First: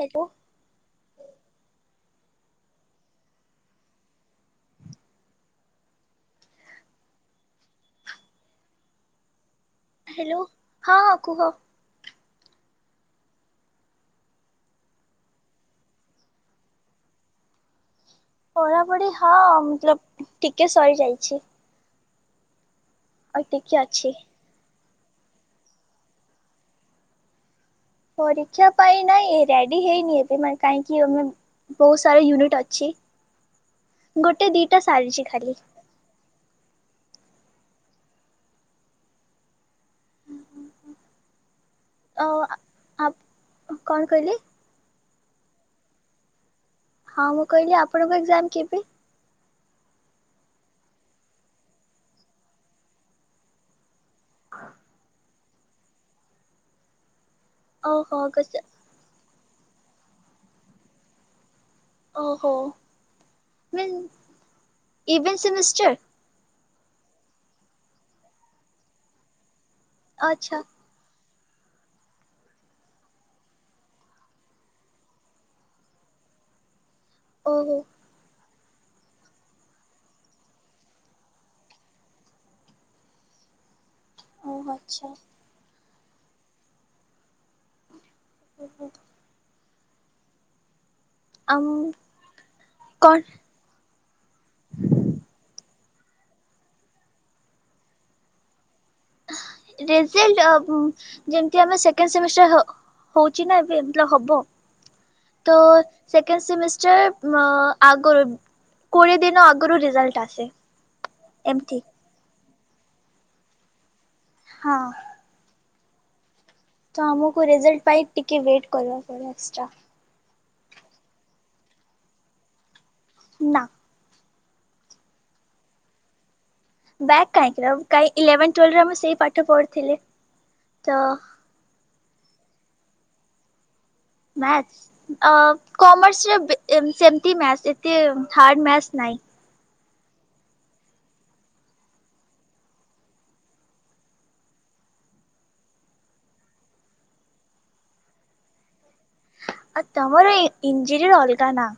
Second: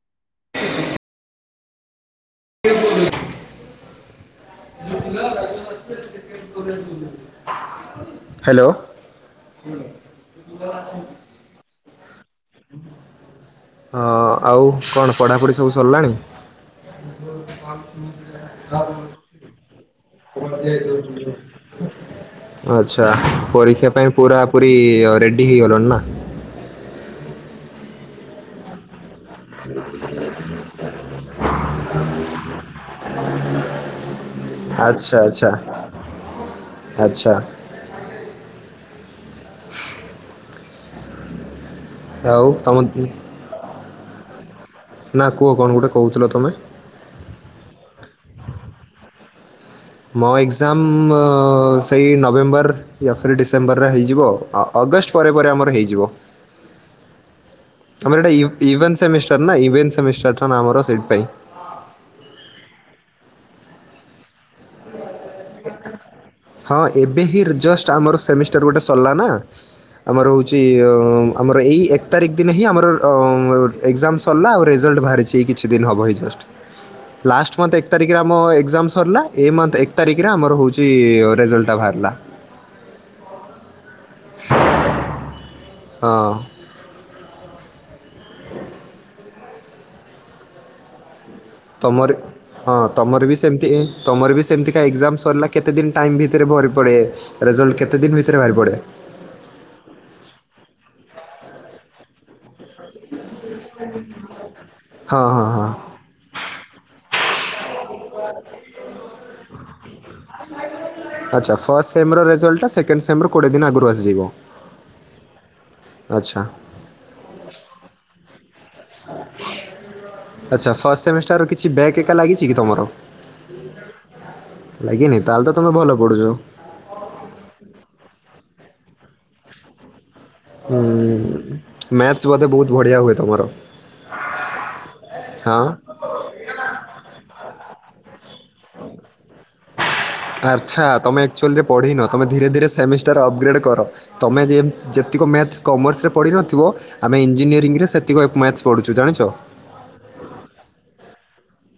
Hello. [inaudible] Hello. Hello. ହଁ ହଁ କୁହ। ହଁ ଆଉ କଣ ପଢାପଢି ସବୁ ସରିଲାଣି? [unintelligible] ପଢାପଢି ହଁ ଟିକେ ସରି ଯାଇଛି। ଆଛା ଟିକେ ପରୀକ୍ଷା ଅଛି ପାଇଁ ପୁରା ପୁରୀ ରେଡି ହେଇଗଲଣି ନା। ପରୀକ୍ଷା ପାଇଁ ନାଇଁ ରେଡି ହେଇନି ଏବେ। ମାନେ କାହିଁକି ଆମେ ବହୁତ ସାରା ୟୁନିଟ୍ ଅଛି। ଗୋଟେ ଦିଟା ଆଚ୍ଛା ସାରିଚି ଆଚ୍ଛା ଖାଲି। ଆଚ୍ଛା। ଅ ଆଉ ତମ ଆ କଣ କହିଲେ? ନା କୁହ କଣ ଗୋଟେ କହୁଥିଲ ତମେ। ହଁ ମୁଁ କହିଲି ଆପଣଙ୍କୁ ଏକ୍ଜାମ କେବେ? ମୋ ଏକ୍ଜାମ ସେଇ ନଭେମ୍ବର। ୟା ଫିରି ଡିସେମ୍ବରରେ ହେଇଯିବ ଆଉ। ଅଗଷ୍ଟ ପରେ ପରେ ଆମର ହେଇଯିବ। [inaudible] ଆମର ଏଇଟା ୟୁ ଅଗଷ୍ଟ ୟୁଭେନ୍ ସେମିଷ୍ଟର ନା ୟୁଭେନ ସେମିଷ୍ଟର ଟା ଆମର ସେଇଥିପାଇଁ। ଓହୋ। [unintelligible] ଇଭେଣ୍ଟ ସେମିଷ୍ଟର ହଁ ଏବେ ହିଁ ଜଷ୍ଟ୍ ଆମର ସେମିଷ୍ଟର ଗୋଟେ ସରିଲା ନା। ଆମର ଆଚ୍ଛା ହଉଚି ଆମର ଏଇ ଏକ ତାରିଖ ଦିନ ହିଁ ଆମର ଏକ୍ଜାମ ସରିଲା ଆଉ ରେଜଲ୍ଟ ବାହାରିଛି ଏଇ କିଛି ଦିନ ହେବ ହିଁ ଜଷ୍ଟ। ହଁ ଲାଷ୍ଟ ମନ୍ଥ ଏକ ତାରିଖରେ ଆମ ଏକ୍ଜାମ ସରିଲା ଏ ମନ୍ଥ ଏକ୍ ଏକ୍ ତାରିଖରେ ଆମର ହଉଛି ରେଜଲ୍ଟ ଟା ବାହାରିଲା। ଓ ଆଚ୍ଛା। ହଁ। [unintelligible] ଆମ ତମର ହଁ କଣ ତମର ବି ସେମି ତମର ବି ସେମିତିକା ଏକ୍ଜାମ ସରିଲା କେତେ ଦିନ ଟାଇମ୍ ଭିତରେ ବାହାରି ପଡ଼େ। ରେଜଲ୍ଟ କେତେ ଦିନ ଭିତରେ ବାହାରି ପଡେ? ରେଜଲ୍ଟ ଯେମତି ଆମେ ସେକେଣ୍ଡ ସେମିଷ୍ଟର ହ ହଉଚି ନା ଏବେ ଯେତବେଳେ ହବ ହଁ ହଁ ତ ହଁ ସେକେଣ୍ଡ ସେମିଷ୍ଟର ଅ ଆଗରୁ କୋଡିଏ ଦିନ ଆଗରୁ ରେଜଲ୍ଟ ଆସେ ଆଛା ଫଷ୍ଟ ଏମିତି ସେମ ର ରେଜଲ୍ଟ ଟା ସେକେଣ୍ଡ୍ ସେମ ର କୋଡିଏ ଦିନ ଆଗରୁ ଆସିଯିବ। ହଁ। ଆଚ୍ଛା। ତ ଆମକୁ ରେଜଲ୍ଟ ପାଇ ଟିକେ ୱେଟ୍ କରିବାକୁ ପଡେ ଏକ୍ସଟ୍ରା। ଆଚ୍ଛା ଫାଷ୍ଟ ସେମିଷ୍ଟାର ର କିଛି ବ୍ୟାକ ଏକା ଲାଗିଚି କି ତମର? ନା ଲାଗିନି ତାହେଲେ ତ ତମେ ଭଲ ପଢୁଚ। ବ୍ୟାକ୍ କାହିଁକି ଇଲେଭେନ ଟ୍ୱେଏଲଭ୍ ରେ ମୁଁ ସେଇ ପାଠ ପଢିଥିଲି। ଉଁ ମ୍ୟାଥସ ବୋଧେ ବହୁତ ବଢିଆ ହୁଏ ତମର? ମ୍ୟାଥସ୍ ହଁ ଅ କମର୍ସରେ ବେ ସେମିତି ମ୍ୟାଥ୍ସ ଏତେ ହାର୍ଡ଼ ମ୍ୟାଥ୍ସ୍ ନାହିଁ। ଆଚ୍ଛା ତୁମେ ଆକ୍ଚୁଲିରେ ପଢ଼ିନ ତୁମେ ଧୀରେ ଧୀରେ ସେମିଷ୍ଟାର ଅପଗ୍ରେଡ଼୍ କର। ତମେ ଯେ ଯେତିକ ମ୍ୟାଥ କମର୍ସରେ ପଢ଼ିନଥିବ ଆମେ ଇଞ୍ଜିନିୟରି ରେ ସେତିକି ମ୍ୟାଥ ପଢୁ ଜାଣିଛ। ଆଉ ତମର ଇଞ୍ଜିନିୟର ଅଲଗା ନା।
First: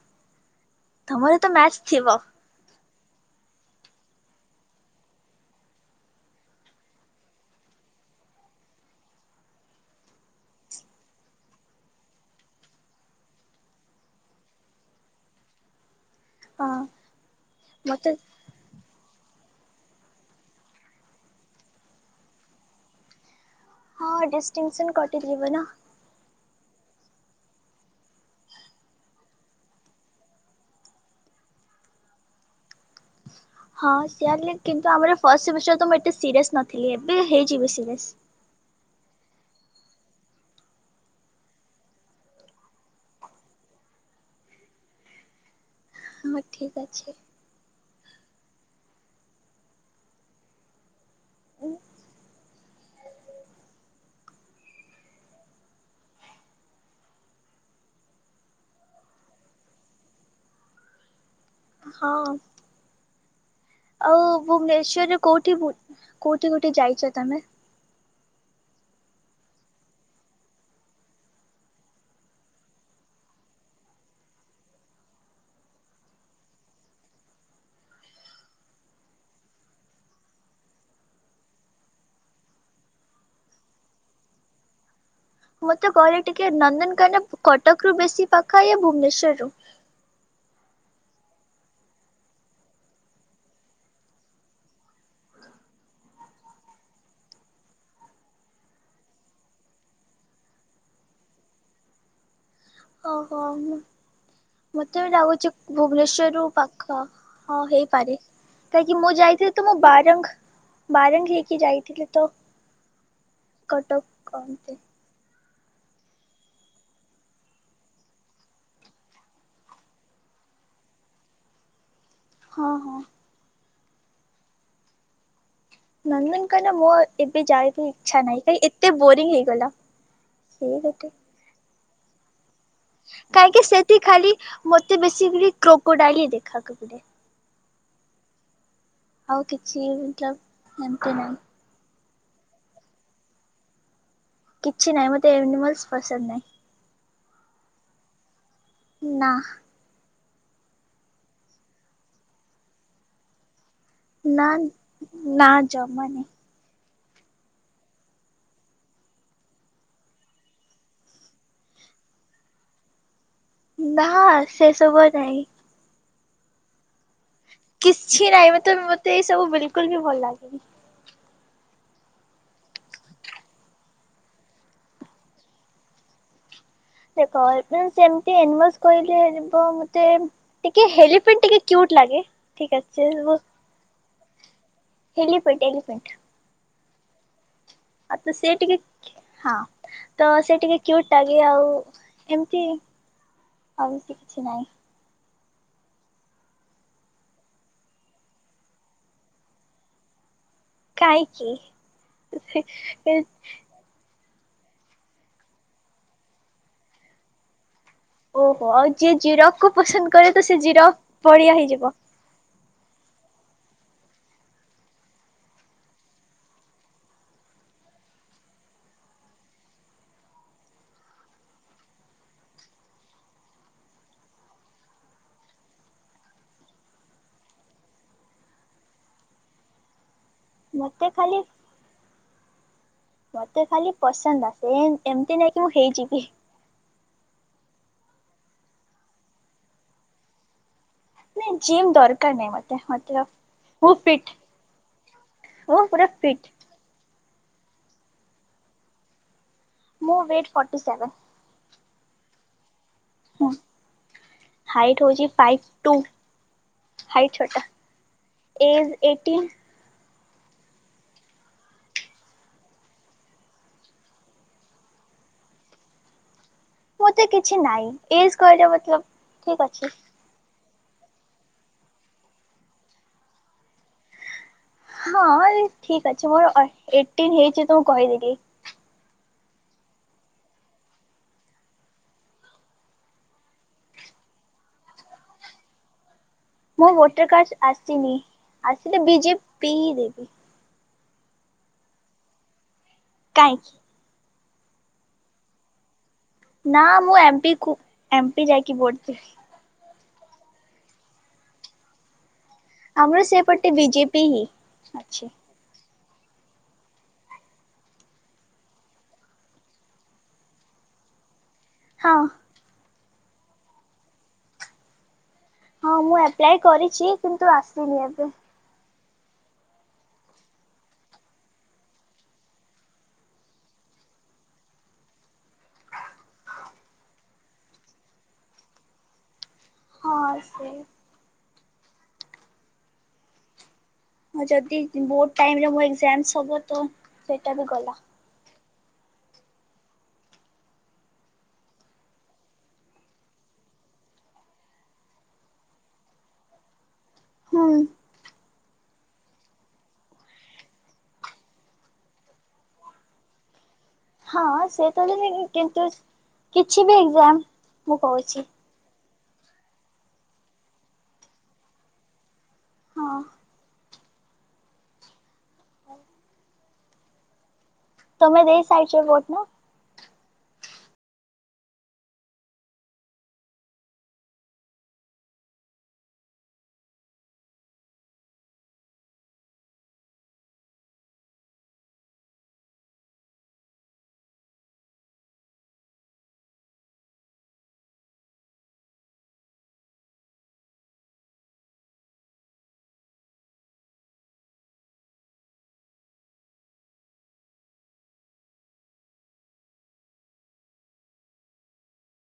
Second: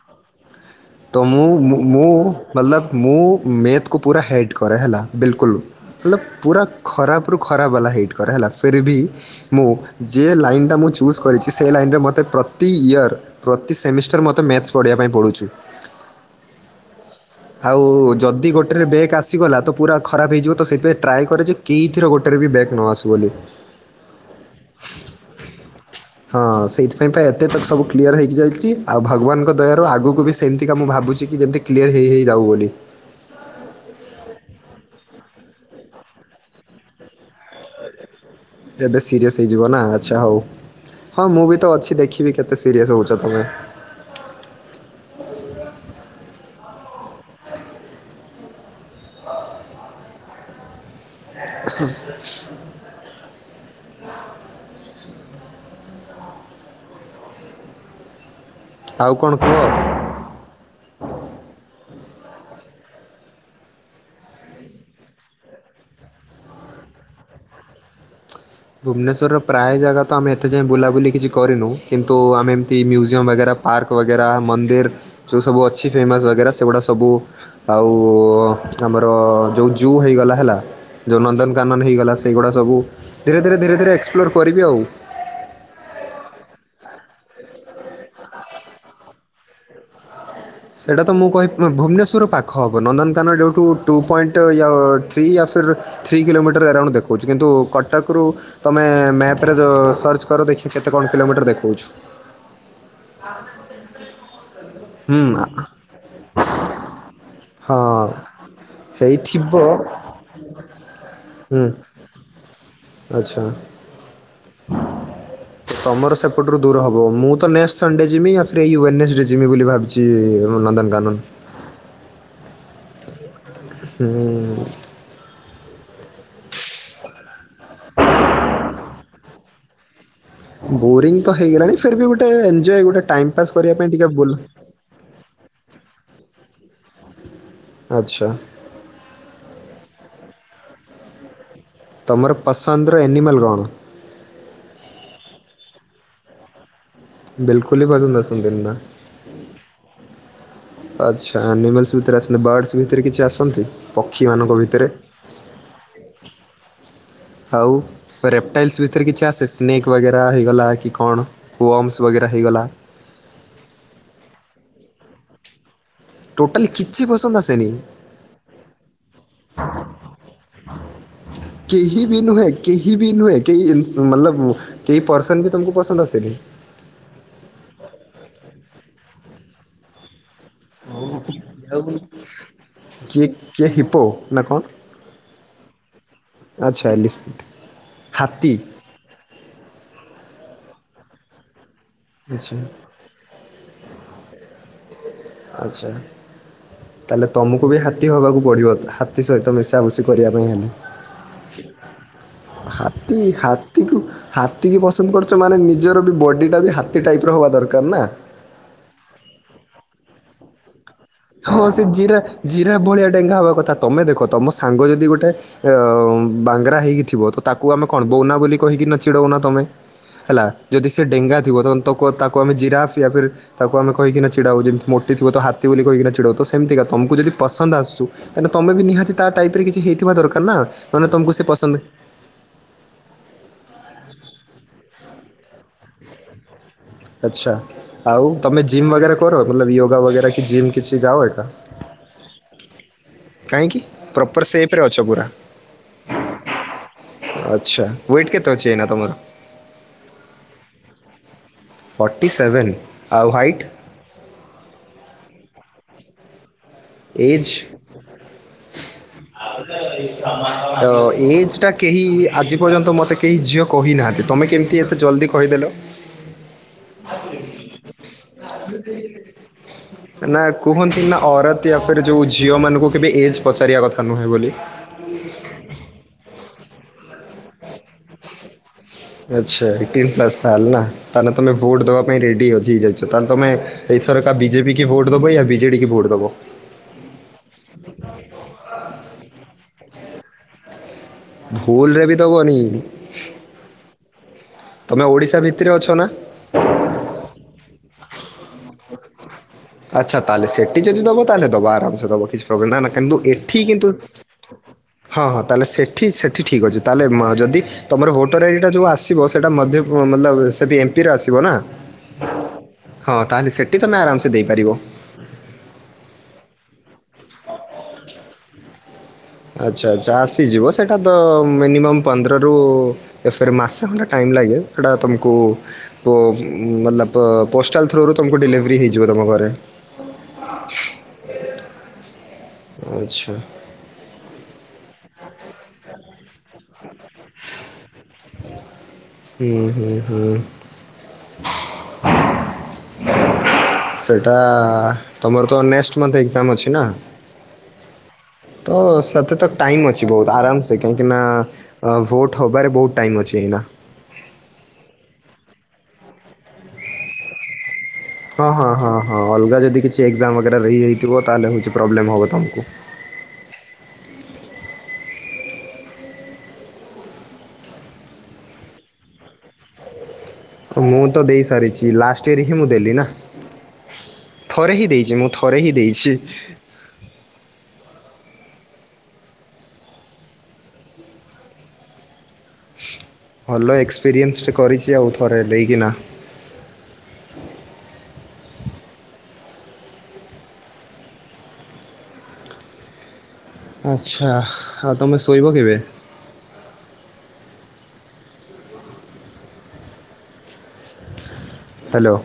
ତ ତମର ମୁଁ ମ୍ୟାଥ୍ ଥିବ ମୁଁ ମତଲବ ମୁଁ ମେଥକୁ ପୁରା ହେଟ୍ କରେ ହେଲା ବିଲକୁଲ। ମତଲବ ପୁରା ଖରାପରୁୁ ଖରାପ ବାଲା ହେଇଟ କରେ ହେଲା ଫେର୍ ବି ମୁଁ ଯେ ଲାଇନ୍ ଟା ମୁଁ ଚୁଜ୍ କରିଛି ସେହି ଲାଇନ୍ ରେ ମୋତେ ପ୍ରତି ଇୟର୍ ପ୍ରତି ସେମିଷ୍ଟାର ମୋତେ ମ୍ୟାଥ ପଢ଼ିବା ପାଇଁ ପଡ଼ୁଛୁ। ହଁ। ଆଉ ମତେ ଯ ଯଦି ଗୋଟେରେ ବ୍ୟାଗ୍ ଆସିଗଲା ତ ପୁରା ଖରାପ ହେଇଯିବ ତ ସେଥିପାଇଁ ଟ୍ରାଏ କରେ ଯେ କିଥରେ ଗୋଟେରେ ବି ବ୍ୟାଗ୍ ନ ଆସୁ ବୋଲି। ହଁ ଡିଷ୍ଟିଂସନ କଟିଯିବ ନା। ହଁ ସେଇଥିପାଇଁ ଏତେ ତ ସବୁ କ୍ଲିୟର ହେଇକି ଯାଇଛି ଆଉ ଭଗବାନଙ୍କ ଦୟାରୁ ଆଗକୁ ବି ସେମିତିକା ମୁଁ ଭାବୁଛି ଯେମିତି କ୍ଲିୟର ହେଇ ହେଇଯାଉ ବୋଲି। ହଁ ସେୟା କିନ୍ତୁ ଆମର ଫାଷ୍ଟ ସେମିଷ୍ଟାର ତ ମୁଁ ଏତେ ସିରିୟସ୍ ନଥିଲି ଏବେ ହେଇଯିବି ସିରିଏସ। ଏବେ ସିରିଏସ୍ ହେଇଯିବ ନା ଆଚ୍ଛା ହଉ। ହଁ ମୁଁ ବି ତ ଅଛି ଦେଖିବି କେତେ ସିରିଅସ ହଉଛ ତମେ। ହଁ ଠିକ ଅଛି। ହୁଁ। ଆଉ କଣ କୁହ? ହଁ। ଆଉ ଭୁବନେଶ୍ଵରରେ କୋଉଠି ଗୋ କୋଉଠି ଗୋଟେ ଯାଇଛ ତମେ? ଭୁବନେଶ୍ୱରର ପ୍ରାୟ ଜାଗା ତ ଆମେ ଏତେ ଯାଇଁ ବୁଲାବୁଲି କିଛି କରିନୁ କିନ୍ତୁ ଆମେ ଏମିତି ମ୍ୟୁଜିୟମ୍ ବଗେରା ପାର୍କ ବଗେରା ମନ୍ଦିର ଯେଉଁ ସବୁ ଅଛି ଫେମସ୍ ବଗେରା ସେଗୁଡ଼ା ସବୁ ଆଉ ଆମର ଯେଉଁ ଜୁ ହେଇଗଲା ହେଲା ଯେଉଁ ନନ୍ଦନକାନନ ହେଇଗଲା ସେଇଗୁଡ଼ା ସବୁ ଧୀରେ ଧୀରେ ଧୀରେ ଧୀରେ ଏକ୍ସପ୍ଲୋର କରିବି ଆଉ। ମତେ କହିଲେ ଟିକେ ନନ୍ଦନକାନ କଟକ ରୁ ବେଶୀ ପାଖ ୟା ଭୁବନେଶ୍ୱର ରୁ। ସେଇଟା ତ ମୁଁ କହି ଭୁବନେଶ୍ୱର ରୁ ପାଖ ହବ ନନ୍ଦନକାନନ ଯେଉଁଠୁ ଟୁ ପଏଣ୍ଟ ଥ୍ରୀ ୟା ଫିର ଥ୍ରୀ କିଲୋମିଟର ଆରାଉଣ୍ଡ ଦେଖଉଛି କିନ୍ତୁ କଟକରୁ ତମେ ମ୍ୟାପରେ ଯୋ ସର୍ଚ୍ଚ କର ଦେଖ କେତେ କଣ କିଲୋମିଟର ଦେଖଉଛି? ଓହୋ ମତେ ବି ହୁଁ ଲାଗୁଛି ଭୁବନେଶ୍ଵର ରୁ ପାଖ ହଁ ହଁ ହେଇପାରେ କାହିଁକି ମୁଁ ହେଇଥିବ ଯାଇଥିଲି ତ ମୁଁ ବାରଙ୍ଗ ବାରଙ୍ଗ ହେଇକି ହୁଁ ଯାଇଥିଲି ତ ଆଚ୍ଛା। କଟକ [unintelligible] ତମର ସେପଟରୁ ଦୂର ହବ ମୁଁ ତ ନେକଷ୍ଟ ସଣ୍ଡେ ଯିବି ୟା ଫିର୍ ୱେନେଷ୍ଟ ଡେ ରେ ଯିବି ବୋଲି ଭାବି ଯୁ ନନ୍ଦନକାନନ। ହଁ ହଁ। ହୁଁ। ନନ୍ଦନ କାନନ ମୋ ଏବେ ଯାଇକୁ ଇଛା ନାହିଁ କାଇହି ଏତେ ବୋରିଂ ହେଇଗଲା। ସେଇ ଗୋଟେ ବୋରିଙ୍ଗ ତ ହେଇଗଲାଣି ଫେର୍ ବି ଗୋଟେ ଏଞ୍ଜୟ୍ ଗୋଟେ ଟାଇ ପାସ୍ କାହିଁକି କରିବା ପାଇଁ ସେଠି ଟିକେ ଖାଲି ବୁଲ ମତେ ବେଶିକାଲି କ୍ରୋକୋ ଡାଏଲ୍ ଦେଖା ଗଲେ ଆଚ୍ଛା। ଆଉ କିଛି ମତଲବ ଏମିତି ନାହିଁ। ତୁମର ପସନ୍ଦର ଆନିମଲ୍ କଣ? କିଛି ନାହିଁ ମତେ ଏନିମଲସ ପସନ୍ଦ ନାହିଁ। ବିଲକୁଲ ବି ପସନ୍ଦ ଆସନ୍ତିନି ବା? ନା। ଆଚ୍ଛା ଆନିମଲସ ଭିତରେ ଆସନ୍ତି ବାର୍ଡସ୍ ଭିତରେ କିଛି ଆସନ୍ତି ପକ୍ଷୀ ନା ମାନଙ୍କ ଭିତରେ? ନା ଜମାନି ଆଉ ରେପଟାଇଲ୍ସ ଭିତରେ କିଛି ଆସେ ସ୍ନେକ୍ ବଗେରା ହେଇଗଲା କି କଣ? ୱମସ୍ ବଗେରା ହେଇଗଲା ନାହାଁ ସେ ସବୁ ନାହିଁ ଟୋଟାଲ କି- କିଛି ପସନ୍ଦ ଆ- କିଛି ନାହିଁ ମୋତେ ମୋତେ ଏଇ ସବୁ ବିଲକୁଲ ବି ଭଲ ଲାଗେନି କେହି ବି ନୁହେଁ କେହି ବି ନୁହେଁ କେହି [unintelligible] କେହି ପରସନ ବି ତମକୁ ପସନ୍ଦ ଆସେନି ସେ [unintelligible] ମୋତେ ଟିକେ ହେଲିପେଟ ଟିକେ କ୍ୟୁଟ୍ ଲାଗେ ଠିକ କିଏ ଅ କିଏ ହିବ ନା କଣ ହେଲିପେଟେ ଆଚ୍ଛା ତ ସେ ହାତୀ ଟିକେ ହଁ ତ ସେ ଟିକେ କ୍ୟୁଟ ଲାଗେ ଆଉ ଆଚ୍ଛା ଏମିତି ଆଉ କିଛି ନାହିଁ ଆଚ୍ଛା ତାହେଲେ ତମକୁ ବି ହାତୀ ହବାକୁ ପଡିବ ହାତୀ ସହିତ ମିଶାମିଶି କରିବା ପାଇଁ ହେଲେ କାହିଁକି ହାତୀ ହାତ ହାତୀକି ପସନ୍ଦ କରୁଛ ମାନେ ନିଜର ବି ବଡ଼ିଟା ବି ହାତୀ ଟାଇପ ର ହବା ଦରକାର ନା ଓହୋ ଆଉ ଯିଏ ଜିରଫ କୁ ପସନ୍ଦ କରେ ତ ସେ ଜିରଫ ହଁ ସେ ଜିରା ଜିରାଫ ଭଳିଆ ଡେଙ୍ଗା ହବା କଥା ତମେ ଦେଖ ତମ ସାଙ୍ଗ ଯଦି ଗୋଟେ ଅ ବାଙ୍ଗରା ହେଇକି ଥିବ ତ ତାକୁ ଆମେ କଣ ବଉନା ବୋଲି କହିକି ନା ଚିଡଉନା ତମେ ହେଲା ଯଦି ସେ ଡେଙ୍ଗା ଥିବ ତ ତାକୁ ଆମେ ଜିରାଫ ୟା ତାକୁ ଆମେ କହିକି ନା ଚିଡାଉ ଯେମିତି ମୋଟି ଥିବ ତ ହାତୀ ବୋଲି କହିକିନା ଚିଡଉ ତ ସେମତିକା ତମକୁ ଯଦି ପସନ୍ଦ ଆସୁ ତାହାଲେ ତମେ ନିହାତି ତା ଟାଇପ ରେ କିଛି ହେଇଥିବା ଦରକାର ହେନା ମାନେ ମତେ ତମକୁ ସେ ପସନ୍ଦ ମୋତେ ଖାଲି ପସନ୍ଦ ଆସେ [unintelligible] ଏମତି ନାଇଁ କହି [unintelligible] ଆଚ୍ଛା ଆଉ ତମେ ଜିମ ବଗେରା କର ୟୋଗା ବଗେରା କି ଜିମ କିଛି ଯାଅ ଏକା ନାଇଁ ଜିମ୍ ଦରକାର ନହିଁ ମୋତେ ମୋ ଦେହ - କାହିଁକି ପ୍ରପର ସେପ୍ରେ ଅଛ ପୁରା। ମୁଁ ପୁରା ଫିଟ୍। ଆଚ୍ଛା ୱେଟ୍ କେତେ ଅଛି ଏଇନା ତମର? ମୁଁ weight forty seven. Forty seven ଆଉ ହାଇଟ୍। ହାଇଟ ହଉଛି ଫାଇଭ ଟୁ ହାଇଟ ଏଜ୍ ଛୋଟ ଏଜ ଏଇଟିନ [unintelligible] ତ ଏଜ ଟା କେହି ଆଜି ପର୍ଯ୍ୟନ୍ତ ମୋତେ କେହି ଝିଅ। କହିନାହାନ୍ତି ତୁମେ କେମିତି ଏତେ ଜଲ୍ଦି କହିଦେଲ। ମୋତେ କିଛି ନାହିଁ ଏଜ କହିଲେ ମତଲବ ଠିକ ଅଛି। ନା କୁହନ୍ତି ନା ଔରତ ୟା ଫିର୍ ଯୋଉ ଝିଅ ମାନଙ୍କୁ କେବେ ଏଜ ପଚାରିବା କଥା ନୁହେଁ ବୋଲି। ହଁ ଠିକ୍ ଅଛି ମୋର ଏଇଟିନ୍ ହେଇଛି ତ ମୁଁ କହିଦେଲିି ଆଚ୍ଛା ଏଇଟିନ୍ ପ୍ଲସ ତା ହେଲେ ନା ତାହେଲେ ତମ ଭୋଟ ଦେବା ପାଇଁ ରେଡି [unintelligible] ଯାଇଛ ତାହେଲେ ତମେ ଏଇଥର କା ବିଜେପି କି ଭୋଟ ଦବୟା ବିଜେଡି କି ଭୋଟ ଦବ। ମୁଁ ଭୋଟର କାର୍ଡ ଆସିନି ଆସିଲେ ବିଜେପି ହିଁ ଦେବି। ଭୁଲରେ ବି ଦବନିି। କାହିଁ। ତମେ ଓଡ଼ିଶା ଭିତରେ ଅଛ ନା। ନା ମୁଁ ଏମପି କୁ ଏମ ପି ଯାଇକି ଭୋଟ ଦେବି। ଆଚ୍ଛା ତାହେଲେ ସେଠି ଯଦି ଦବ ତାହେଲେ ଦବ ଆରାମସେ ଦବ କିଛି ପ୍ରୋବ୍ ନା ନା କିନ୍ତୁ ଆମର ଏଠି ସେପଟେ କିନ୍ତୁ ବିଜେପି ହିଁ ହଁ ଅଛି ହଁ। ତାହେଲେ ସେଠି ସେଠି ଠିକଅଛି ତାହେଲେ ଯଦି ତମର ଭୋଟର ଆଇ ଡି ଟା ଯୋଉ ଆସିବ ସେଟା ମଧ୍ୟପ ମତଲବ୍ ସେଠି ଏମପିରେ ଆସିବ ନା। ହଁ। ହଁ ତାହେଲେ ସେଠି ତମେ ଆରାମସେ ଦେଇପାରିବ। ହଁ ମୁଁ ଏପ୍ଲାଏ କରିଛି କିନ୍ତୁ ଆସିନି ଏବେ। ଆଚ୍ଛା ଆଚ୍ଛା ଆସିଯିବ ସେଇଟା ତ ମିନିମମ୍ ପନ୍ଦରରୁ ଏ ଫେରେ ମାସେ ଖଣ୍ଡେ ଟାଇମ୍ ଲାଗେ ସେଟା ତୁମକୁ ପୋ ମତଲବ ପ ପୋଷ୍ଟାଲ୍ ଥ୍ରୁରୁ ତୁମକୁ ଡେଲିଭରି ହେଇଯିବ ତୁମ ଘରେ। ହଁ ସେଇ ଆଚ୍ଛା। ହଁ ଯଦି ଭୋଟ୍ ଟାଇମରେ ମୋ ଏଜାମସ୍ ହବ ତ ସେଇଟା ବି ଗଲା। ହୁଁ ହୁଁ ହୁଁ। [unintelligible] ସେଇଟା ତମର ତ ନେକଟ୍ ମନଥ୍ ଏଗଜାମ୍ ଅଛି ନା? ହୁଁ। ତ ସେଥିତ ଟାଇମ୍ ଅଛି ବୋହୁତ ଆରାମସେ କାହିଁକି ନା ଅ ଭୋଟ୍ ହବାରେ ବୋହୁତ ଟାଇମ ଅଛି ଏଇନା। ହଁ ସେ ତ ଜିବିନି କିନ୍ତୁ କିଛି ବି ଏଜାଗମ ହଁ ହଁ ହଁ ହଁ ଅଲଗା ଯଦି କିଛି ଏଗଜାମ ବଗେରା ରହିଯାଇଥିବ ତାହେଲେ ହୋଉଚି ପ୍ରୋବ୍ଲେମ୍ ହବ ତମକୁ। ହଁ। ତମେ ଦେଇ ସାରିଚ ଭୋଟ ନା? ମୁଁ ତ ଦେଇ ସାରିଚି ଲାଷ୍ଟ ଇୟର ହିଁ ମୁଁ ଦେଲି ନା। ଥରେ ହି ଦେଇଛି ମୁଁ ଥରେ ହି ଦେଇଛି। ଭଲ ଏକ୍ସପେରିଏନ୍ସଟେ କରିଚି ଆଉ ଥରେ ଦେଇକିନା। ଆଚ୍ଛା ଆଉ ତମେ ଶୋଇବ କେବେ? ହାଲୋ।